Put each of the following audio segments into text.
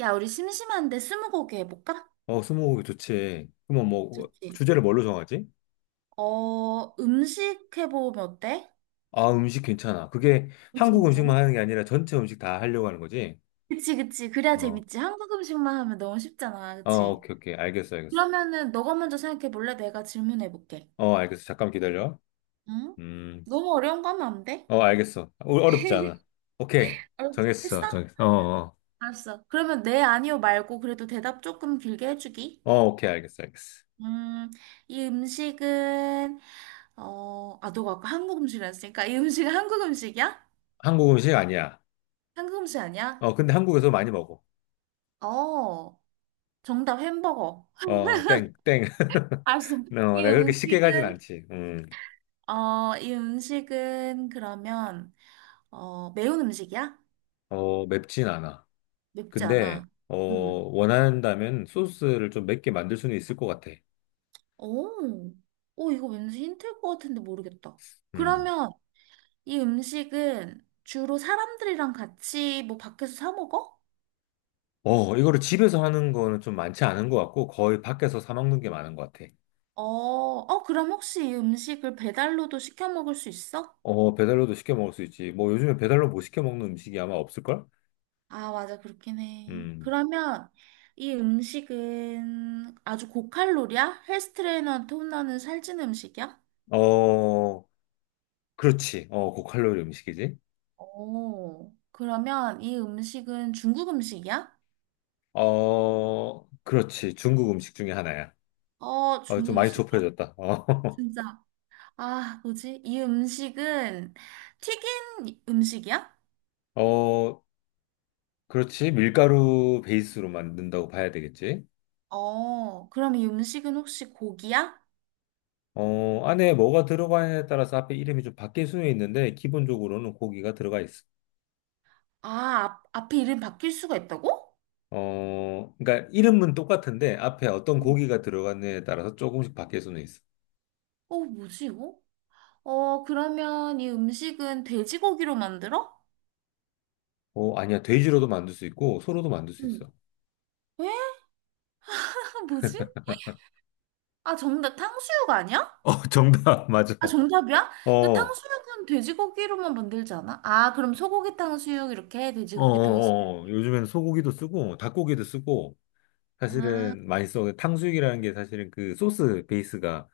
야, 우리 심심한데 스무고개 해볼까? 어, 스무고개 좋지. 그러면 뭐 좋지. 주제를 뭘로 정하지? 어, 음식 해보면 어때? 아, 음식 괜찮아. 그게 음식 한국 괜찮아? 음식만 하는 게 아니라 전체 음식 다 하려고 하는 거지? 그치, 그치. 그래야 어, 재밌지. 한국 음식만 하면 너무 쉽잖아. 어, 그치? 오케이, 오케이. 알겠어, 알겠어. 그러면은 너가 먼저 생각해볼래? 내가 질문해볼게. 어, 알겠어. 잠깐 기다려. 응? 음, 너무 어려운 거 하면 안 돼? 어, 알겠어. 어, 어렵지 않아. 오케이. 정했어, 했어? 정했어. 어, 어. 알았어. 그러면 네, 아니요 말고 그래도 대답 조금 길게 해주기. 어, 오케이, 알겠어, 알겠어. 음, 이 음식은, 어, 아, 너가 아까 한국 음식이라 했으니까 이 음식은 한국 음식이야? 한국 음식 아니야. 한국 음식 아니야? 어, 근데 한국에서 많이 먹어. 어, 정답 햄버거. 어, 땡, 땡. 어, 알 내가 이 그렇게 쉽게 가진 음식은, 않지. 어, 이 음식은 그러면, 어, 매운 음식이야? 어, 맵진 않아. 맵지 근데 않아. 어 음. 원한다면 소스를 좀 맵게 만들 수는 있을 것 같아. 오, 오, 이거 왠지 힌트일 것 같은데 모르겠다. 음. 그러면 이 음식은 주로 사람들이랑 같이 뭐 밖에서 사 먹어? 어 이거를 집에서 하는 거는 좀 많지 않은 것 같고 거의 밖에서 사 먹는 게 많은 것 같아. 어, 어, 그럼 혹시 이 음식을 배달로도 시켜 먹을 수 있어? 어 배달로도 시켜 먹을 수 있지. 뭐 요즘에 배달로 못 시켜 먹는 음식이 아마 없을걸? 아, 맞아. 그렇긴 해. 음. 그러면 이 음식은 아주 고칼로리야? 헬스 트레이너한테 혼나는 살찐 음식이야? 어 그렇지. 어 고칼로리 음식이지. 오, 그러면 이 음식은 중국 음식이야? 어 그렇지. 중국 음식 중에 하나야. 어, 중국 어좀 많이 음식이야? 좁혀졌다. 어. 진짜. 아, 뭐지? 이 음식은 튀긴 음식이야? 어 그렇지. 밀가루 베이스로 만든다고 봐야 되겠지. 어, 그럼 이 음식은 혹시 고기야? 어, 안에 뭐가 들어가냐에 따라서 앞에 이름이 좀 바뀔 수는 있는데, 기본적으로는 고기가 들어가 있어. 아, 앞에 이름 바뀔 수가 있다고? 어, 그러니까 이름은 똑같은데, 앞에 어떤 음. 고기가 들어갔냐에 따라서 조금씩 바뀔 수는 있어. 어, 뭐지, 이거? 어, 그러면 이 음식은 돼지고기로 만들어? 어, 아니야. 돼지로도 만들 수 있고, 소로도 만들 수 응. 있어. 에? 뭐지? 아, 정답 탕수육 아니야? 어, 정답, 맞아. 아, 정답이야? 어, 야, 어, 탕수육은 돼지고기로만 만들지 않아? 아, 그럼 소고기 탕수육 이렇게 어, 돼지고기 탕수육. 어. 어. 요즘에는 소고기도 쓰고, 닭고기도 쓰고, 아, 사실은 맛있어. 탕수육이라는 게 사실은 그 소스 베이스가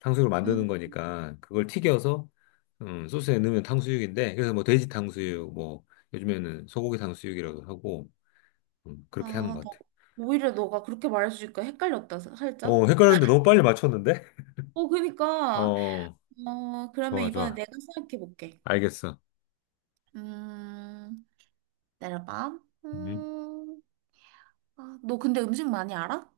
탕수육을 만드는 음. 거니까 그걸 튀겨서 소스에 넣으면 탕수육인데 그래서 뭐 돼지 탕수육 뭐 요즘에는 소고기 탕수육이라고 하고 그렇게 하는 아, 것 나 같아. 오히려 너가 그렇게 말해주니까 헷갈렸다, 살짝. 어, 헷갈렸는데 너무 빨리 맞췄는데? 어, 그니까. 어, 어, 그러면 좋아, 이번에 좋아. 내가 생각해 볼게. 알겠어. 음, 내려봐. 음. 음, 아, 너 근데 음식 많이 알아?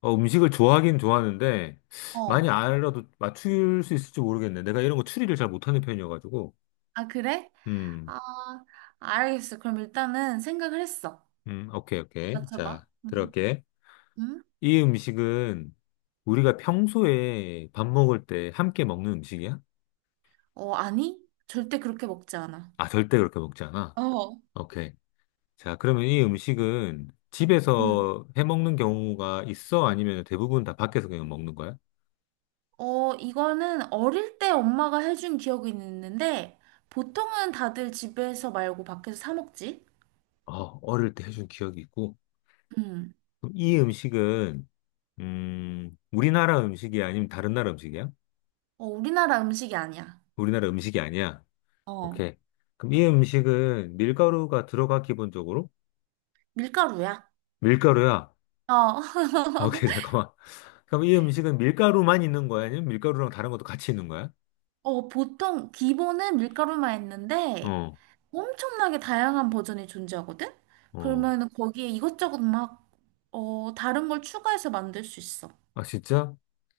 어, 음식을 좋아하긴 좋아하는데 많이 어. 알아도 맞출 수 있을지 모르겠네. 내가 이런 거 추리를 잘 못하는 편이어가지고. 아, 그래? 음, 아, 알겠어. 그럼 일단은 생각을 했어. 오케이, 오케이. 자, 맞춰봐. 음. 들어갈게. 음? 이 음식은 우리가 평소에 밥 먹을 때 함께 먹는 음식이야? 어, 아니? 절대 그렇게 먹지 않아. 아, 절대 그렇게 먹지 않아. 어. 오케이. 자, 그러면 이 음식은 음. 집에서 해 먹는 경우가 있어? 아니면 대부분 다 밖에서 그냥 먹는 거야? 어, 이거는 어릴 때 엄마가 해준 기억이 있는데, 보통은 다들 집에서 말고 밖에서 사 먹지? 어, 어릴 때 해준 기억이 있고. 음. 그럼 이 음식은, 우리나라 음식이야? 아니면 다른 나라 음식이야? 어, 우리나라 음식이 아니야. 우리나라 음식이 아니야. 어, 오케이. 그럼 이 음식은 밀가루가 들어가, 기본적으로? 밀가루야. 밀가루야. 어. 아, 오케이, 잠깐만. 그럼 이 음식은 밀가루만 있는 거야? 아니면 밀가루랑 다른 것도 같이 있는 거야? 어, 보통 기본은 밀가루만 있는데, 어, 엄청나게 다양한 버전이 존재하거든? 어. 그러면 거기에 이것저것 막, 어, 다른 걸 추가해서 만들 수 있어. 아, 진짜?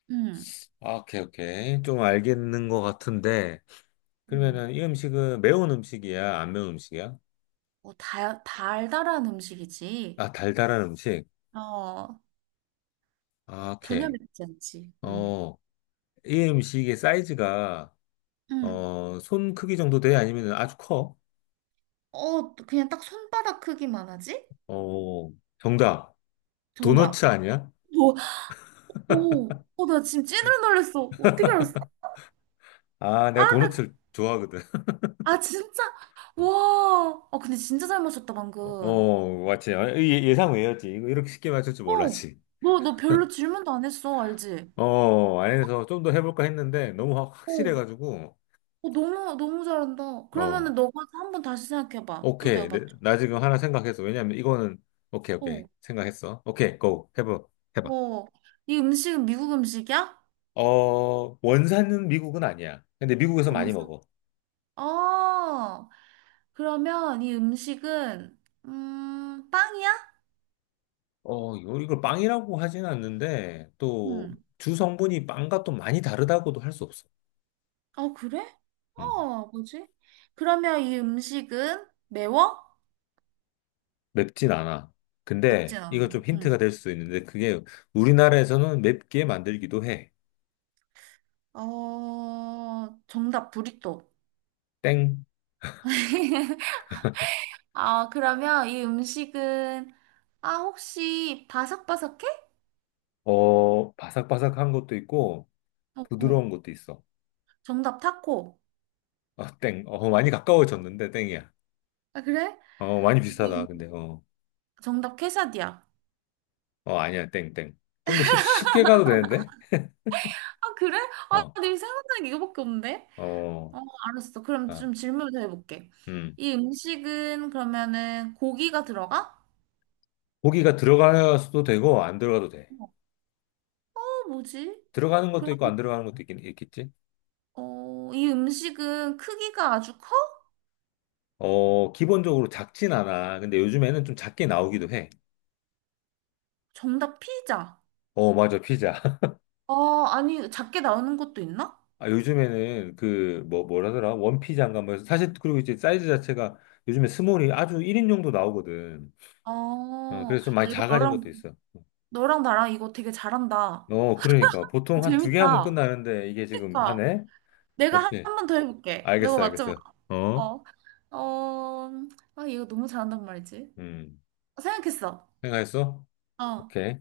음. 아, 오케이, 오케이. 좀 알겠는 것 같은데. 음. 그러면은 이 음식은 매운 음식이야? 안 매운 음식이야? 뭐 달달한 음식이지. 아, 달달한 음식? 어, 아, 전혀 오케이. 맵지 않지. 음. 어, 이 음식의 사이즈가, 음. 어, 손 크기 정도 돼? 아니면 아주 커? 어, 그냥 딱 손바닥 크기만 하지? 어, 정답. 도너츠 정답. 아니야? 뭐, 오, 어, 나 지금 찐으로 놀랬어. 어떻게 알았어? 아, 아, 내가 나, 도너츠를 좋아하거든. 아, 진짜? 와. 아, 근데 진짜 잘 맞췄다, 방금. 어, 맞지. 아, 예상 외였지. 이거 이렇게 쉽게 맞출 줄 어, 몰랐지. 너 별로 질문도 안 했어, 알지? 어, 안에서 좀 더 해볼까 했는데 너무 확- 어, 확실해가지고, 어, 너무, 너무 잘한다. 어, 그러면은 너가 한 번 다시 생각해봐. 또 내가 오케이. 내- 맞춰. 나 지금 하나 생각했어. 왜냐면 이거는, 오케이, 오케이. 어, 생각했어. 오케이, 고. 해봐. 해봐. 어. 이 음식은 미국 음식이야? 어, 원산은 미국은 아니야. 근데 미국에서 많이 원산. 먹어. 어, 그러면 이 음식은, 빵이야? 어, 이걸 빵이라고 하진 않는데, 또, 응. 주 성분이 빵과 또 많이 다르다고도 할 수 없어. 어, 그래? 어, 뭐지? 그러면 이 음식은 매워? 맵진 않아. 맵진 근데 않아. 이거 좀 응. 힌트가 될 수도 있는데 그게 우리나라에서는 맵게 만들기도 해. 어, 정답, 부리또. 땡. 아, 그러면 이 음식은, 아, 혹시 바삭바삭해? 어, 바삭바삭한 것도 있고 어, 어. 부드러운 것도 있어. 정답, 타코. 아, 땡. 어, 많이 가까워졌는데 땡이야. 아, 그래? 어, 많이 이, 비슷하다. 근데 음- 어, 정답, 케사디야. 어 아니야. 땡, 땡. 좀 더 쉽게 가도 되는데? 아, 그래? 아, 어, 내 생각나는 게 이거밖에 없는데? 어, 어, 알았어. 그럼 아, 좀 질문을 더 해볼게. 음. 이 음식은 그러면은 고기가 들어가? 고기가 들어가서도 되고 안 들어가도 돼. 어, 뭐지? 들어가는 것도 그럼, 있고 안 들어가는 것도 있긴 있겠지? 어, 이 음식은 크기가 아주 커? 어, 기본적으로 작진 않아. 근데 요즘에는 좀 작게 나오기도 해. 정답 피자. 어, 맞아, 피자. 어, 아니, 작게 나오는 것도 있나? 아, 요즘에는 그, 뭐, 뭐라더라? 원피장가 뭐, 해서 사실, 그리고 이제 사이즈 자체가 요즘에 스몰이 아주 1인용도 나오거든. 어, 어, 야, 그래서 좀 많이 이거 작아진 너랑, 것도 있어. 너랑 나랑 이거 되게 잘한다. 어, 그러니까. 보통 한 두 개 하면 재밌다. 끝나는데, 이게 지금 그러니까, 하네? 내가 오케이. 한 번 더 해볼게. 너가 알겠어, 맞춰봐. 알겠어. 어? 어, 어, 아, 얘가 너무 잘한단 말이지. 음. 생각했어. 생각했어? 어. 오케이.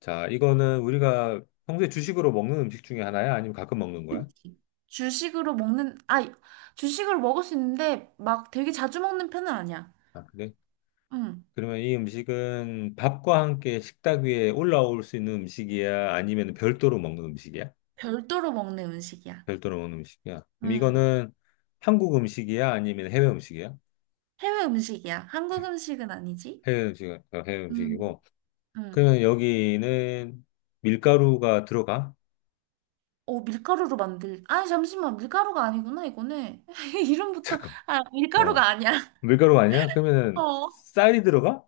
자, 이거는 우리가 평소에 주식으로 먹는 음식 중에 하나야? 아니면 가끔 먹는 거야? 그치. 주식으로 먹는, 아, 주식으로 먹을 수 있는데 막 되게 자주 먹는 편은 아니야. 아, 그래? 응. 그러면 이 음식은 밥과 함께 식탁 위에 올라올 수 있는 음식이야? 아니면 별도로 먹는 음식이야? 별도로 먹는 음식이야. 별도로 먹는 음식이야. 그럼 응. 이거는 한국 음식이야? 아니면 해외 음식이야? 해외 음식이야. 한국 음식은 아니지? 해외 음식, 어, 해외 응. 음식이고. 응. 그러면 여기는 밀가루가 들어가? 어, 밀가루로 만들, 아, 잠시만. 밀가루가 아니구나, 이거는. 이름부터, 잠깐. 아, 어, 밀가루가 아니야. 밀가루 아니야? 어, 그러면은 어, 쌀이 들어가?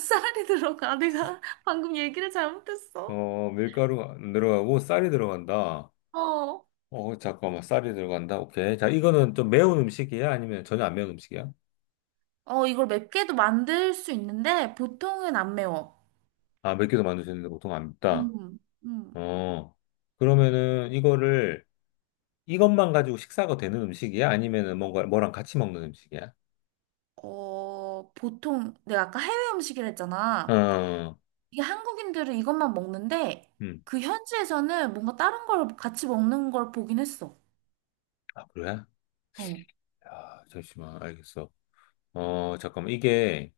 쌀이 들어가. 내가 방금 얘기를 잘못했어. 어, 밀가루가 안 들어가고 쌀이 들어간다. 어. 어, 잠깐만, 쌀이 들어간다. 오케이. 자, 이거는 좀 매운 음식이야? 아니면 전혀 안 매운 음식이야? 어, 이걸 맵게도 만들 수 있는데 보통은 안 매워. 아, 맵기도 만들 수 있는데 보통 안 맵다. 음. 음. 어, 그러면은 이거를 이것만 가지고 식사가 되는 음식이야? 아니면은 뭔가 뭐랑 같이 먹는 음식이야? 어, 보통 내가 아까 해외 음식이라 했잖아. 어, 이게 한국인들은 이것만 먹는데 음. 그 현지에서는 뭔가 다른 걸 같이 먹는 걸 보긴 했어. 아, 그래? 어. 야, 잠시만, 알겠어. 어, 잠깐만, 이게,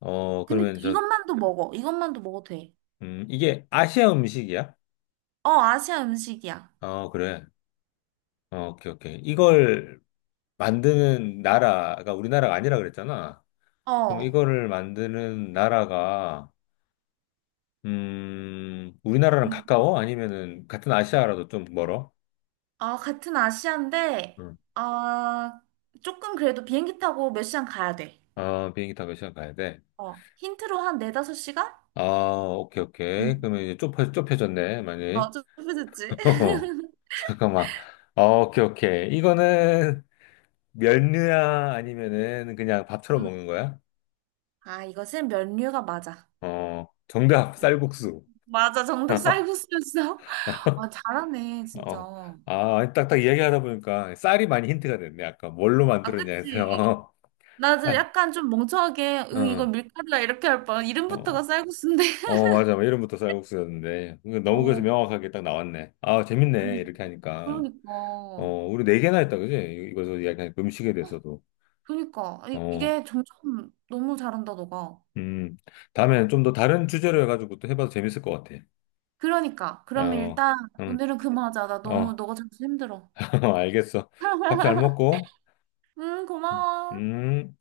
어, 근데 그러면 저, 이것만도 먹어. 이것만도 먹어도 돼. 이게 아시아 음식이야? 어, 아시아 음식이야. 어, 그래. 어, 오케이, 오케이. 이걸 만드는 나라가 우리나라가 아니라 그랬잖아. 그럼 어. 이거를 만드는 나라가, 우리나라랑 음. 가까워? 아니면은 같은 아시아라도 좀 멀어? 아, 같은 아시아인데 응. 아, 조금 그래도 비행기 타고 몇 시간 가야 돼. 어, 비행기 타고 시간 가야 돼. 어. 힌트로 한 네다섯 시간? 아, 오케이, 오케이. 응. 그러면 이제 좁혀졌네, 많이. 어, 좀 좁혀졌지? 잠깐만. 아, 오케이, 오케이. 이거는 면류야 아니면은 그냥 밥처럼 응. 먹는 거야? 아, 이것은 면류가 맞아. 어, 정답, 응. 쌀국수. 맞아, 정답 쌀국수였어? 아, 잘하네, 진짜. 어, 아, 딱딱 이야기하다 보니까 쌀이 많이 힌트가 됐네. 아까 뭘로 아, 만들었냐 그치? 해서. 나도 쌀, 약간 좀 멍청하게, 응, 이거 어, 밀가루야, 이렇게 할 뻔. 이름부터가 어, 쌀국수인데. 어, 맞아. 뭐 이름부터 쌀국수였는데. 이거 너무 그래서 어, 명확하게 딱 나왔네. 아, 재밌네. 아니, 이렇게 하니까. 어, 그러니까. 우리 네 개나 했다, 그지? 이거서 약간 음식에 대해서도. 그러니까. 아니, 어, 이게 점점 너무 잘한다, 너가. 음. 다음엔 좀 더 다른 주제로 해가지고 또 해봐도 재밌을 것 같아. 그러니까. 그러면 어, 일단, 음, 오늘은 그만하자. 나 너무, 어, 너가 자꾸 힘들어. 알겠어. 밥 잘 먹고, 응, 고마워. 음.